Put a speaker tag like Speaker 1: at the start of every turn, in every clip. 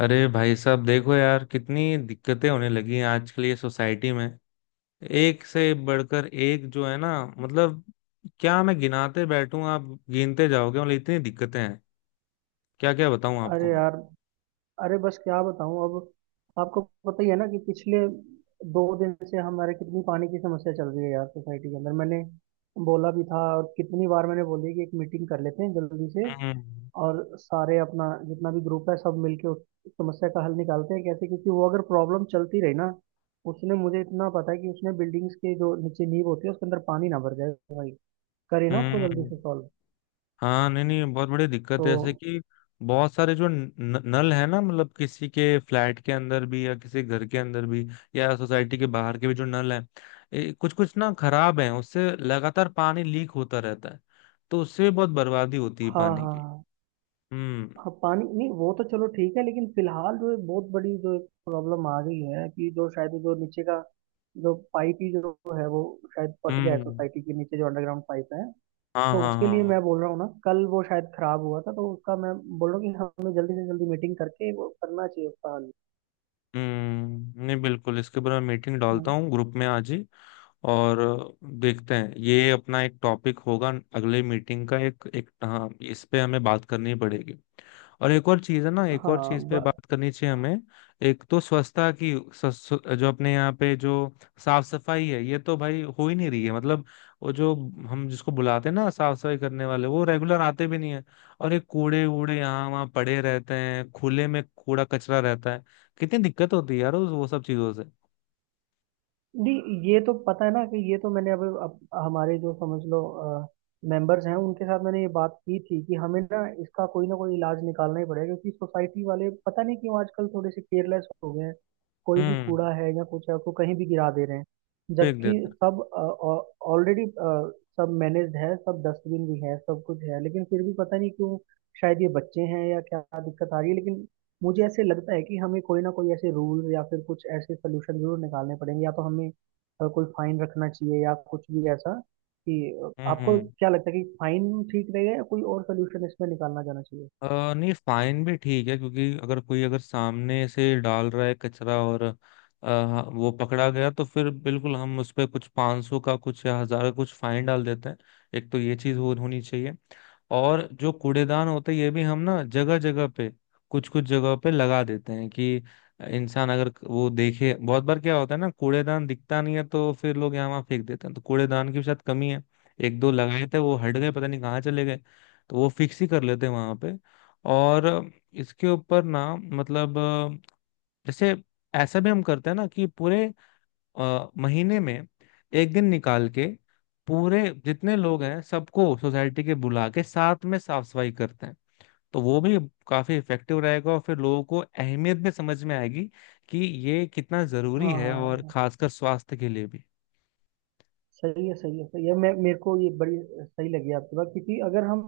Speaker 1: अरे भाई साहब, देखो यार, कितनी दिक्कतें होने लगी हैं आजकल ये सोसाइटी में। एक से बढ़कर एक जो है ना। मतलब क्या मैं गिनाते बैठूं, आप गिनते जाओगे। मतलब इतनी दिक्कतें हैं, क्या क्या बताऊं आपको
Speaker 2: अरे
Speaker 1: मैं।
Speaker 2: यार, अरे बस क्या बताऊं अब आपको। पता ही है ना कि पिछले दो दिन से हमारे कितनी पानी की समस्या चल रही है यार सोसाइटी के अंदर। मैंने बोला भी था और कितनी बार मैंने बोली कि एक मीटिंग कर लेते हैं जल्दी से
Speaker 1: हम्म
Speaker 2: और सारे अपना जितना भी ग्रुप है सब मिलके उस समस्या का हल निकालते हैं कैसे, क्योंकि वो अगर प्रॉब्लम चलती रही ना, उसने मुझे इतना पता है कि उसने बिल्डिंग्स के जो नीचे नींव होती है उसके अंदर पानी ना भर जाए भाई, करे ना उसको जल्दी
Speaker 1: हम्म।
Speaker 2: से सॉल्व।
Speaker 1: हाँ, नहीं नहीं, बहुत बड़ी दिक्कत है। जैसे
Speaker 2: तो
Speaker 1: कि बहुत सारे जो न, न- नल है ना, मतलब किसी के फ्लैट के अंदर भी या किसी घर के अंदर भी या सोसाइटी के बाहर के भी जो नल है, कुछ कुछ ना खराब हैं, उससे लगातार पानी लीक होता रहता है। तो उससे भी बहुत बर्बादी होती है
Speaker 2: हाँ
Speaker 1: पानी
Speaker 2: हाँ
Speaker 1: की।
Speaker 2: हाँ।
Speaker 1: हम्म
Speaker 2: हाँ पानी नहीं वो तो चलो ठीक है, लेकिन फिलहाल जो है बहुत बड़ी जो एक प्रॉब्लम आ गई है कि जो शायद जो नीचे का जो पाइप ही जो है वो शायद फट गया है
Speaker 1: हम्म।
Speaker 2: सोसाइटी के नीचे, जो अंडरग्राउंड पाइप है।
Speaker 1: हाँ
Speaker 2: तो
Speaker 1: हाँ
Speaker 2: उसके
Speaker 1: हाँ
Speaker 2: लिए मैं
Speaker 1: हाँ।
Speaker 2: बोल रहा हूँ ना, कल वो शायद खराब हुआ था तो उसका मैं बोल रहा हूँ कि हमें जल्दी से जल्दी मीटिंग करके वो करना चाहिए उसका हल।
Speaker 1: हम्म। नहीं, बिल्कुल इसके ऊपर मैं मीटिंग डालता
Speaker 2: हम्म।
Speaker 1: हूँ ग्रुप में आज ही। और देखते हैं, ये अपना एक टॉपिक होगा अगले मीटिंग का। एक एक हाँ, इस पे हमें बात करनी पड़ेगी। और एक और चीज है ना, एक और
Speaker 2: हाँ
Speaker 1: चीज पे
Speaker 2: ब,
Speaker 1: बात करनी चाहिए हमें। एक तो स्वच्छता की जो अपने यहाँ पे जो साफ सफाई है, ये तो भाई हो ही नहीं रही है। मतलब वो जो हम जिसको बुलाते हैं ना साफ सफाई करने वाले, वो रेगुलर आते भी नहीं है। और ये कूड़े वूड़े यहाँ वहाँ पड़े रहते हैं, खुले में कूड़ा कचरा रहता है। कितनी दिक्कत होती है यार वो सब चीजों से।
Speaker 2: नहीं ये तो पता है ना कि ये तो मैंने अब हमारे जो समझ लो मेंबर्स हैं उनके साथ मैंने ये बात की थी कि हमें ना इसका कोई ना कोई इलाज निकालना ही पड़ेगा, क्योंकि सोसाइटी वाले पता नहीं क्यों आजकल थोड़े से केयरलेस हो गए हैं। कोई भी
Speaker 1: हम्म।
Speaker 2: कूड़ा है या कुछ है उसको कहीं भी गिरा दे रहे हैं,
Speaker 1: फेंक
Speaker 2: जबकि
Speaker 1: देते हैं।
Speaker 2: सब ऑलरेडी सब मैनेज्ड है, सब डस्टबिन भी है, सब कुछ है, लेकिन फिर भी पता नहीं क्यों, शायद ये बच्चे हैं या क्या दिक्कत आ रही है। लेकिन मुझे ऐसे लगता है कि हमें कोई ना कोई ऐसे रूल या फिर कुछ ऐसे सोल्यूशन जरूर निकालने पड़ेंगे। या तो हमें कोई फाइन रखना चाहिए या कुछ भी ऐसा कि आपको
Speaker 1: हम्म।
Speaker 2: क्या लगता है कि फाइन ठीक रहेगा या कोई और सोल्यूशन इसमें निकालना जाना चाहिए।
Speaker 1: नहीं, फाइन भी ठीक है, क्योंकि अगर कोई अगर सामने से डाल रहा है कचरा, और वो पकड़ा गया, तो फिर बिल्कुल हम उस पर कुछ 500 का कुछ या हजार का कुछ फाइन डाल देते हैं। एक तो ये चीज हो होनी चाहिए। और जो कूड़ेदान होते हैं, ये भी हम ना जगह जगह पे, कुछ कुछ जगह पे लगा देते हैं। कि इंसान अगर वो देखे, बहुत बार क्या होता है ना, कूड़ेदान दिखता नहीं है तो फिर लोग यहाँ वहाँ फेंक देते हैं। तो कूड़ेदान की भी शायद कमी है। एक दो लगाए थे, वो हट गए, पता नहीं कहाँ चले गए। तो वो फिक्स ही कर लेते हैं वहां पे। और इसके ऊपर ना, मतलब जैसे ऐसा भी हम करते हैं ना कि पूरे महीने में एक दिन निकाल के पूरे जितने लोग हैं सबको सोसाइटी के बुला के साथ में साफ सफाई करते हैं। तो वो भी काफी इफेक्टिव रहेगा, और फिर लोगों को अहमियत भी समझ में आएगी कि ये कितना जरूरी
Speaker 2: हाँ
Speaker 1: है,
Speaker 2: हाँ
Speaker 1: और
Speaker 2: हाँ,
Speaker 1: खासकर स्वास्थ्य के लिए भी।
Speaker 2: सही है सही है सही है। मैं मेरे को ये बड़ी सही लगी आपकी बात, क्योंकि अगर हम,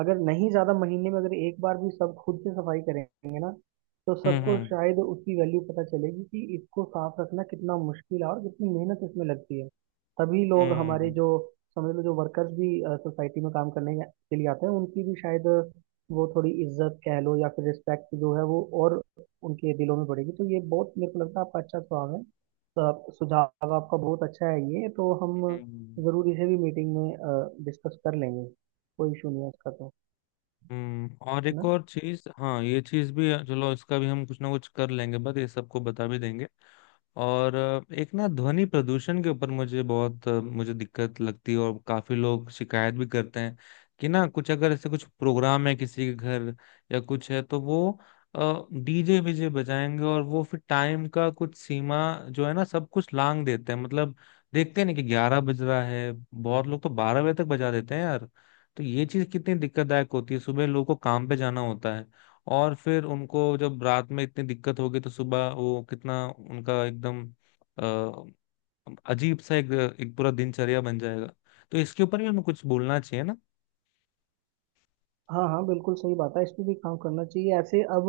Speaker 2: अगर नहीं ज्यादा महीने में अगर एक बार भी सब खुद से सफाई करेंगे ना तो
Speaker 1: हम्म
Speaker 2: सबको
Speaker 1: हम्म
Speaker 2: शायद उसकी वैल्यू पता चलेगी कि इसको साफ रखना कितना मुश्किल है और कितनी मेहनत इसमें लगती है। तभी लोग हमारे
Speaker 1: हम्म
Speaker 2: जो समझ लो जो वर्कर्स भी सोसाइटी में काम करने के लिए आते हैं उनकी भी शायद वो थोड़ी इज्जत कह लो या फिर रिस्पेक्ट जो है वो और उनके दिलों में बढ़ेगी। तो ये बहुत मेरे को लगता है आपका अच्छा सुझाव है। सब सुझाव आपका बहुत अच्छा है, ये तो हम
Speaker 1: हम्म। हम्म।
Speaker 2: जरूर इसे भी मीटिंग में डिस्कस कर लेंगे, कोई इशू नहीं है इसका तो।
Speaker 1: हम्म, और
Speaker 2: है
Speaker 1: एक
Speaker 2: ना।
Speaker 1: और चीज, हाँ ये चीज भी, चलो इसका भी हम कुछ ना कुछ कर लेंगे, बट ये सबको बता भी देंगे। और एक ना ध्वनि प्रदूषण के ऊपर मुझे बहुत मुझे दिक्कत लगती है, और काफी लोग शिकायत भी करते हैं कि ना कुछ अगर ऐसे कुछ प्रोग्राम है किसी के घर या कुछ है तो वो डीजे वीजे बजाएंगे, और वो फिर टाइम का कुछ सीमा जो है ना सब कुछ लांग देते हैं। मतलब देखते नहीं कि 11 बज रहा है, बहुत लोग तो 12 बजे तक बजा देते हैं यार। तो ये चीज कितनी दिक्कतदायक होती है, सुबह लोगों को काम पे जाना होता है, और फिर उनको जब रात में इतनी दिक्कत हो गई तो सुबह वो कितना, उनका एकदम अ, अजीब सा एक एक पूरा दिनचर्या बन जाएगा। तो इसके ऊपर भी हमें कुछ बोलना चाहिए ना।
Speaker 2: हाँ हाँ, बिल्कुल सही बात है, इस पे भी काम करना चाहिए। ऐसे अब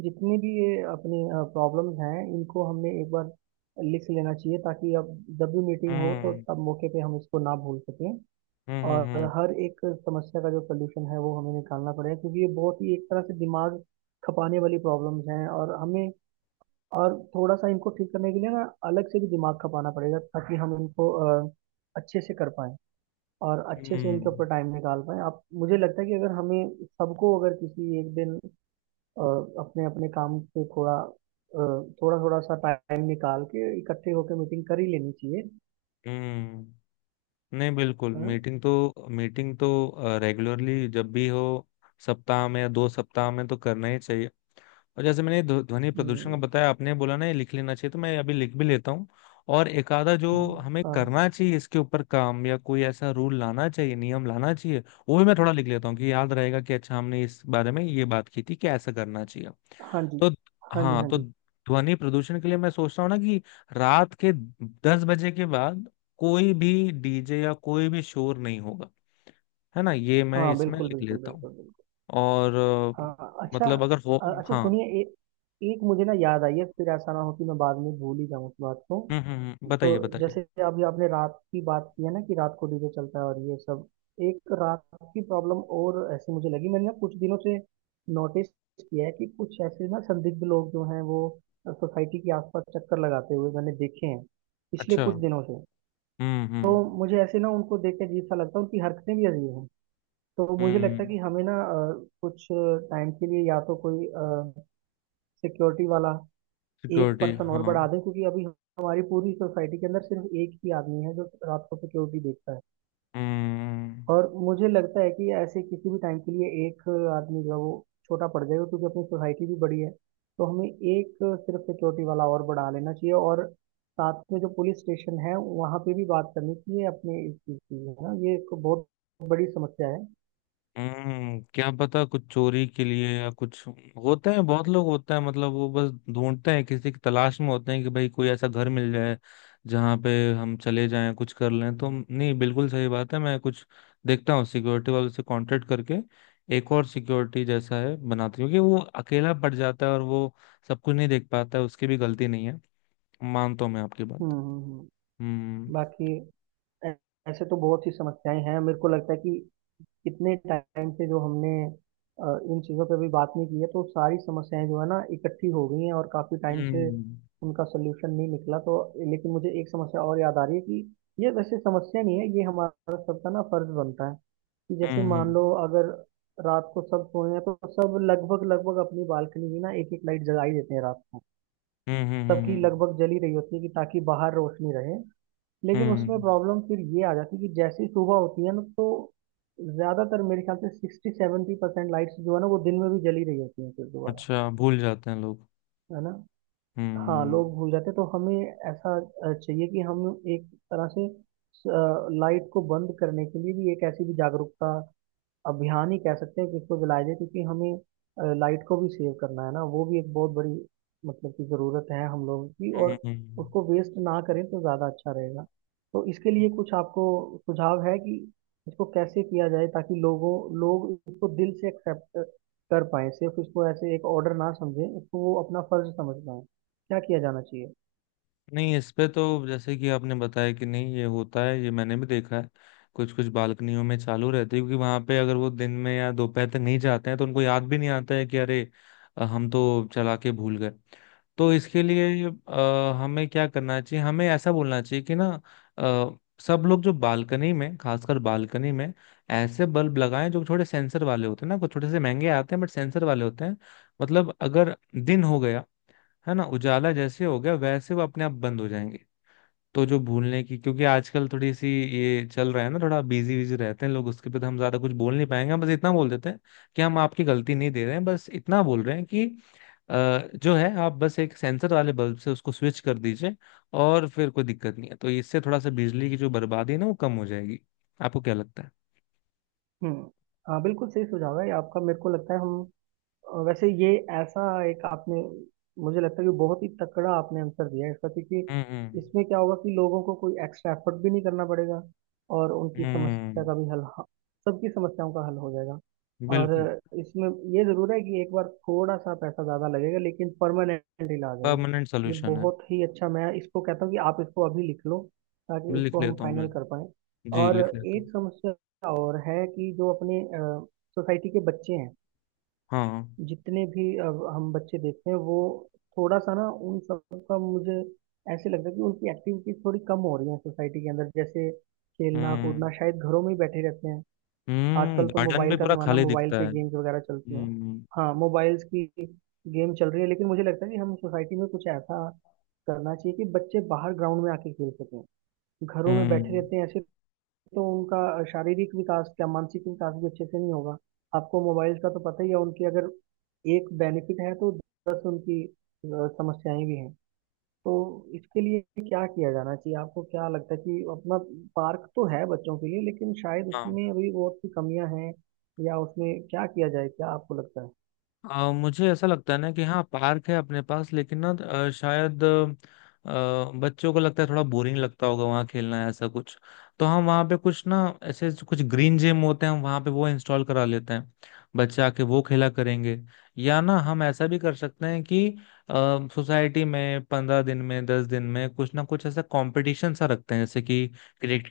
Speaker 2: जितनी भी ये अपनी प्रॉब्लम्स हैं, इनको हमने एक बार लिख लेना चाहिए ताकि अब जब भी मीटिंग हो तो
Speaker 1: हम्म
Speaker 2: तब मौके पे हम इसको ना भूल सकें।
Speaker 1: हम्म
Speaker 2: और
Speaker 1: हम्म
Speaker 2: हर एक समस्या का जो सोल्यूशन है वो हमें निकालना पड़ेगा, क्योंकि ये बहुत ही एक तरह से दिमाग खपाने वाली प्रॉब्लम्स हैं, और हमें और थोड़ा सा इनको ठीक करने के लिए ना अलग से भी दिमाग खपाना पड़ेगा ताकि हम इनको अ, अच्छे से कर पाएं और अच्छे से
Speaker 1: हम्म।
Speaker 2: इनके ऊपर टाइम निकाल पाएं। आप, मुझे लगता है कि अगर हमें सबको अगर किसी एक दिन अ, अपने अपने काम से थोड़ा थोड़ा थोड़ा सा टाइम निकाल के इकट्ठे होकर मीटिंग कर ही लेनी चाहिए।
Speaker 1: हम्म, नहीं बिल्कुल,
Speaker 2: हाँ।
Speaker 1: मीटिंग तो, मीटिंग तो रेगुलरली जब भी हो, सप्ताह में या 2 सप्ताह में, तो करना ही चाहिए। और जैसे मैंने ध्वनि प्रदूषण
Speaker 2: हम्म।
Speaker 1: का बताया, आपने बोला ना ये लिख लेना चाहिए, तो मैं अभी लिख भी लेता हूँ। और एक आधा जो हमें
Speaker 2: हाँ।
Speaker 1: करना चाहिए इसके ऊपर काम, या कोई ऐसा रूल लाना चाहिए, नियम लाना चाहिए, वो भी मैं थोड़ा लिख लेता हूँ कि याद रहेगा कि अच्छा हमने इस बारे में ये बात की थी कि ऐसा करना चाहिए।
Speaker 2: हाँ जी
Speaker 1: तो
Speaker 2: हाँ जी
Speaker 1: हाँ,
Speaker 2: हाँ
Speaker 1: तो
Speaker 2: जी।
Speaker 1: ध्वनि प्रदूषण के लिए मैं सोचता हूँ ना कि रात के 10 बजे के बाद कोई भी डीजे या कोई भी शोर नहीं होगा। है ना, ये मैं
Speaker 2: हाँ
Speaker 1: इसमें
Speaker 2: बिल्कुल
Speaker 1: लिख
Speaker 2: बिल्कुल
Speaker 1: लेता हूँ।
Speaker 2: बिल्कुल बिल्कुल।
Speaker 1: और अ,
Speaker 2: हाँ हाँ, अच्छा,
Speaker 1: मतलब अगर हो।
Speaker 2: अच्छा
Speaker 1: हाँ।
Speaker 2: सुनिए, एक मुझे ना याद आई है, फिर ऐसा ना हो कि मैं बाद में भूल ही जाऊँ उस बात को। तो
Speaker 1: बताइए बताइए।
Speaker 2: जैसे अभी आपने रात की बात की है ना कि रात को डीजे चलता है और ये सब, एक रात की प्रॉब्लम और ऐसी मुझे लगी। मैंने ना कुछ दिनों से नोटिस किया है कि कुछ ऐसे ना संदिग्ध लोग जो हैं वो सोसाइटी के आसपास चक्कर लगाते हुए मैंने देखे हैं पिछले
Speaker 1: अच्छा।
Speaker 2: कुछ दिनों से। तो
Speaker 1: हम्म।
Speaker 2: मुझे ऐसे ना उनको देख के अजीब सा लगता है, उनकी हरकतें भी अजीब हैं। तो मुझे लगता है
Speaker 1: हम्म,
Speaker 2: कि हमें ना कुछ टाइम के लिए या तो कोई सिक्योरिटी वाला एक
Speaker 1: सिक्योरिटी,
Speaker 2: पर्सन और
Speaker 1: हाँ।
Speaker 2: बढ़ा दें, क्योंकि अभी हमारी पूरी सोसाइटी के अंदर सिर्फ एक ही आदमी है जो रात को सिक्योरिटी देखता है।
Speaker 1: हम्म
Speaker 2: और मुझे लगता है कि ऐसे किसी भी टाइम के लिए एक आदमी जो है वो छोटा पड़ जाएगा, क्योंकि अपनी सोसाइटी भी बड़ी है। तो हमें एक सिर्फ सिक्योरिटी वाला और बढ़ा लेना चाहिए, और साथ में जो पुलिस स्टेशन है वहाँ पे भी बात करनी चाहिए अपने इस चीज़ की। है ना, ये एक बहुत बड़ी समस्या है।
Speaker 1: हम्म, क्या पता कुछ चोरी के लिए या कुछ। होते हैं, बहुत लोग होते हैं, मतलब वो बस ढूंढते हैं, किसी की तलाश में होते हैं कि भाई कोई ऐसा घर मिल जाए जहाँ पे हम चले जाएं कुछ कर लें। तो नहीं, बिल्कुल सही बात है, मैं कुछ देखता हूँ, सिक्योरिटी वालों से कांटेक्ट करके एक और सिक्योरिटी जैसा है बनाती हूँ, क्योंकि वो अकेला पड़ जाता है और वो सब कुछ नहीं देख पाता है, उसकी भी गलती नहीं है, मानता हूँ मैं आपकी
Speaker 2: हम्म
Speaker 1: बात।
Speaker 2: हम्म, हम्म।
Speaker 1: हम्म
Speaker 2: बाकी ऐ- ऐसे तो बहुत सी समस्याएं हैं। मेरे को लगता है कि कितने टाइम से जो हमने अ, इन चीज़ों पे भी बात नहीं की है, तो सारी समस्याएं जो है ना इकट्ठी हो गई हैं और काफ़ी टाइम से
Speaker 1: हम्म
Speaker 2: उनका सोल्यूशन नहीं निकला तो। लेकिन मुझे एक समस्या और याद आ रही है कि ये वैसे समस्या नहीं है, ये हमारा सबका ना फर्ज बनता है कि जैसे मान
Speaker 1: हम्म
Speaker 2: लो अगर रात को सब सोए हैं तो सब लगभग लगभग अपनी बालकनी में ना एक एक लाइट जला ही देते हैं रात को।
Speaker 1: हम्म।
Speaker 2: सबकी लगभग जली रही होती है कि ताकि बाहर रोशनी रहे, लेकिन उसमें
Speaker 1: हम्म,
Speaker 2: प्रॉब्लम फिर ये आ जाती है कि जैसे ही सुबह होती है ना तो ज्यादातर मेरे ख्याल से 60-70% लाइट्स जो है ना वो दिन में भी जली रही होती हैं फिर दोबारा।
Speaker 1: अच्छा, भूल जाते हैं लोग।
Speaker 2: है ना। हाँ,
Speaker 1: हम्म
Speaker 2: लोग भूल जाते हैं। तो हमें ऐसा चाहिए कि हम एक तरह से लाइट को बंद करने के लिए भी एक ऐसी भी जागरूकता अभियान ही कह सकते हैं कि इसको जलाया जाए, क्योंकि हमें लाइट को भी सेव करना है ना, वो भी एक बहुत बड़ी मतलब की ज़रूरत है हम लोगों की,
Speaker 1: हम्म
Speaker 2: और उसको वेस्ट ना करें तो ज़्यादा अच्छा रहेगा। तो इसके लिए कुछ आपको सुझाव है कि इसको कैसे किया जाए ताकि लोग इसको दिल से एक्सेप्ट कर पाए, सिर्फ इसको ऐसे एक ऑर्डर ना समझें, इसको वो अपना फर्ज समझ पाए। क्या किया जाना चाहिए?
Speaker 1: नहीं, इस पे तो जैसे कि आपने बताया कि नहीं ये होता है, ये मैंने भी देखा है, कुछ कुछ बालकनियों में चालू रहती है क्योंकि वहां पे अगर वो दिन में या दोपहर तक नहीं जाते हैं तो उनको याद भी नहीं आता है कि अरे हम तो चला के भूल गए। तो इसके लिए हमें क्या करना चाहिए, हमें ऐसा बोलना चाहिए कि ना सब लोग जो बालकनी में, खासकर बालकनी में, ऐसे बल्ब लगाएं जो थोड़े सेंसर वाले होते हैं ना, कुछ थोड़े से महंगे आते हैं, बट सेंसर वाले होते हैं। मतलब अगर दिन हो गया है ना, उजाला जैसे हो गया वैसे वो अपने आप बंद हो जाएंगे। तो जो भूलने की, क्योंकि आजकल थोड़ी सी ये चल रहा है ना, थोड़ा बिजी बिजी रहते हैं लोग, उसके पे तो हम ज्यादा कुछ बोल नहीं पाएंगे, हम बस इतना बोल देते हैं कि हम आपकी गलती नहीं दे रहे हैं, बस इतना बोल रहे हैं कि जो है आप बस एक सेंसर वाले बल्ब से उसको स्विच कर दीजिए और फिर कोई दिक्कत नहीं है, तो इससे थोड़ा सा बिजली की जो बर्बादी है ना वो कम हो जाएगी। आपको क्या लगता है?
Speaker 2: हम्म। हाँ बिल्कुल सही सुझाव है ये आपका। मेरे को लगता है हम वैसे ये ऐसा एक आपने, मुझे लगता है कि बहुत ही तकड़ा आपने आंसर दिया है इसका, क्योंकि
Speaker 1: हम्म
Speaker 2: इसमें क्या होगा कि लोगों को कोई एक्स्ट्रा एफर्ट भी नहीं करना पड़ेगा, और उनकी समस्या
Speaker 1: हम्म।
Speaker 2: का भी हल, सबकी समस्याओं का हल हो जाएगा। और
Speaker 1: बिल्कुल।
Speaker 2: इसमें ये जरूर है कि एक बार थोड़ा सा पैसा ज्यादा लगेगा लेकिन परमानेंट इलाज है ये।
Speaker 1: परमानेंट
Speaker 2: ये
Speaker 1: सोल्यूशन है।
Speaker 2: बहुत ही अच्छा। मैं इसको कहता हूँ कि आप इसको अभी लिख लो ताकि
Speaker 1: लिख
Speaker 2: इसको हम
Speaker 1: लेता हूँ
Speaker 2: फाइनल
Speaker 1: मैं,
Speaker 2: कर पाए।
Speaker 1: जी
Speaker 2: और
Speaker 1: लिख लेता हूँ।
Speaker 2: एक समस्या और है कि जो अपने सोसाइटी के बच्चे हैं,
Speaker 1: हाँ।
Speaker 2: जितने भी अब हम बच्चे देखते हैं वो थोड़ा सा ना उन सब का मुझे ऐसे लगता है कि उनकी एक्टिविटीज थोड़ी कम हो रही है सोसाइटी के अंदर, जैसे खेलना कूदना,
Speaker 1: हम्म
Speaker 2: शायद घरों में ही बैठे रहते हैं।
Speaker 1: हम्म,
Speaker 2: आजकल तो
Speaker 1: गार्डन
Speaker 2: मोबाइल
Speaker 1: में
Speaker 2: का
Speaker 1: पूरा
Speaker 2: जमाना,
Speaker 1: खाली
Speaker 2: मोबाइल
Speaker 1: दिखता
Speaker 2: पे
Speaker 1: है।
Speaker 2: गेम्स वगैरह चलती हैं। हाँ मोबाइल्स की गेम चल रही है, लेकिन मुझे लगता है कि हम सोसाइटी में कुछ ऐसा करना चाहिए कि बच्चे बाहर ग्राउंड में आके खेल सकें। घरों में बैठे
Speaker 1: हम्म।
Speaker 2: रहते हैं ऐसे, तो उनका शारीरिक विकास क्या मानसिक विकास भी अच्छे से नहीं होगा। आपको मोबाइल का तो पता ही है, उनकी अगर एक बेनिफिट है तो 10 उनकी समस्याएं भी हैं। तो इसके लिए क्या किया जाना चाहिए, आपको क्या लगता है? कि अपना पार्क तो है बच्चों के लिए लेकिन शायद
Speaker 1: हाँ।
Speaker 2: उसमें अभी बहुत सी कमियां हैं, या उसमें क्या किया जाए, क्या आपको लगता है?
Speaker 1: आ, मुझे ऐसा लगता है ना कि हाँ पार्क है अपने पास, लेकिन ना शायद बच्चों को लगता है थोड़ा बोरिंग लगता होगा वहाँ खेलना, है ऐसा कुछ। तो हम वहाँ पे कुछ ना, ऐसे कुछ ग्रीन जिम होते हैं, हम वहाँ पे वो इंस्टॉल करा लेते हैं, बच्चे आके वो खेला करेंगे। या ना हम ऐसा भी कर सकते हैं कि सोसाइटी में 15 दिन में, 10 दिन में, कुछ ना कुछ ऐसा कंपटीशन सा रखते हैं, जैसे कि क्रिकेट,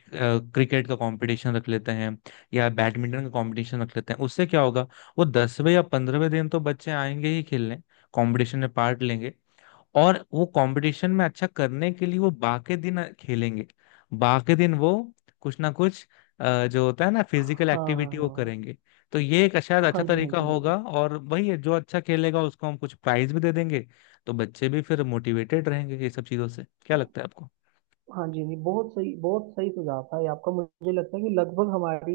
Speaker 1: क्रिकेट का कंपटीशन रख लेते हैं, या बैडमिंटन का कंपटीशन रख लेते हैं। उससे क्या होगा, वो 10वें या 15वें दिन तो बच्चे आएंगे ही खेलने, कंपटीशन में पार्ट लेंगे, और वो कंपटीशन में अच्छा करने के लिए वो बाकी दिन खेलेंगे। बाकी दिन वो कुछ ना कुछ जो होता है ना फिजिकल
Speaker 2: हाँ हाँ
Speaker 1: एक्टिविटी वो
Speaker 2: हाँ।
Speaker 1: करेंगे। तो ये एक शायद अच्छा
Speaker 2: हाँ जी हाँ
Speaker 1: तरीका
Speaker 2: जी हाँ जी।
Speaker 1: होगा, और वही है जो अच्छा खेलेगा उसको हम कुछ प्राइज भी दे देंगे। तो बच्चे भी फिर मोटिवेटेड रहेंगे ये सब चीजों से। क्या लगता है आपको?
Speaker 2: हाँ जी, नहीं बहुत सही, बहुत सही सुझाव था ये आपका। मुझे लगता है कि लगभग हमारी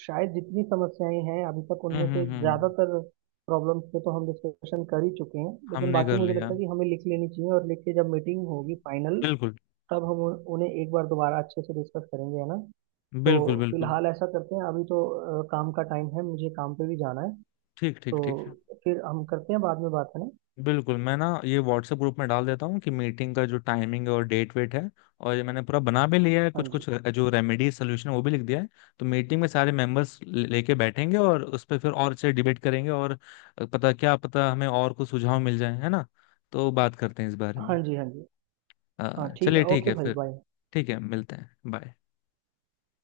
Speaker 2: शायद जितनी समस्याएं हैं अभी तक उनमें से
Speaker 1: हम्म।
Speaker 2: ज्यादातर प्रॉब्लम्स पे तो हम डिस्कशन कर ही चुके हैं, लेकिन
Speaker 1: हमने
Speaker 2: बाकी
Speaker 1: कर
Speaker 2: मुझे
Speaker 1: लिया।
Speaker 2: लगता है कि हमें लिख लेनी चाहिए, और लिख के जब मीटिंग होगी फाइनल
Speaker 1: बिल्कुल
Speaker 2: तब हम उन्हें एक बार दोबारा अच्छे से डिस्कस करेंगे। है ना। तो
Speaker 1: बिल्कुल बिल्कुल।
Speaker 2: फिलहाल ऐसा करते हैं, अभी तो काम का टाइम है, मुझे काम पे भी जाना है।
Speaker 1: ठीक ठीक
Speaker 2: तो
Speaker 1: ठीक।
Speaker 2: फिर हम करते हैं बाद में बात, है ना।
Speaker 1: बिल्कुल, मैं ना ये व्हाट्सएप ग्रुप में डाल देता हूँ कि मीटिंग का जो टाइमिंग और डेट वेट है। और ये मैंने पूरा बना भी लिया है, कुछ
Speaker 2: हाँ जी
Speaker 1: कुछ जो रेमेडी सोल्यूशन है वो भी लिख दिया है। तो मीटिंग में सारे मेंबर्स लेके बैठेंगे और उस पर फिर और से डिबेट करेंगे, और पता, क्या पता हमें और कुछ सुझाव मिल जाए, है ना। तो बात करते हैं इस बारे में।
Speaker 2: हाँ जी हाँ जी। हाँ ठीक
Speaker 1: चलिए
Speaker 2: है,
Speaker 1: ठीक
Speaker 2: ओके
Speaker 1: है
Speaker 2: भाई,
Speaker 1: फिर।
Speaker 2: बाय।
Speaker 1: ठीक है, मिलते हैं, बाय।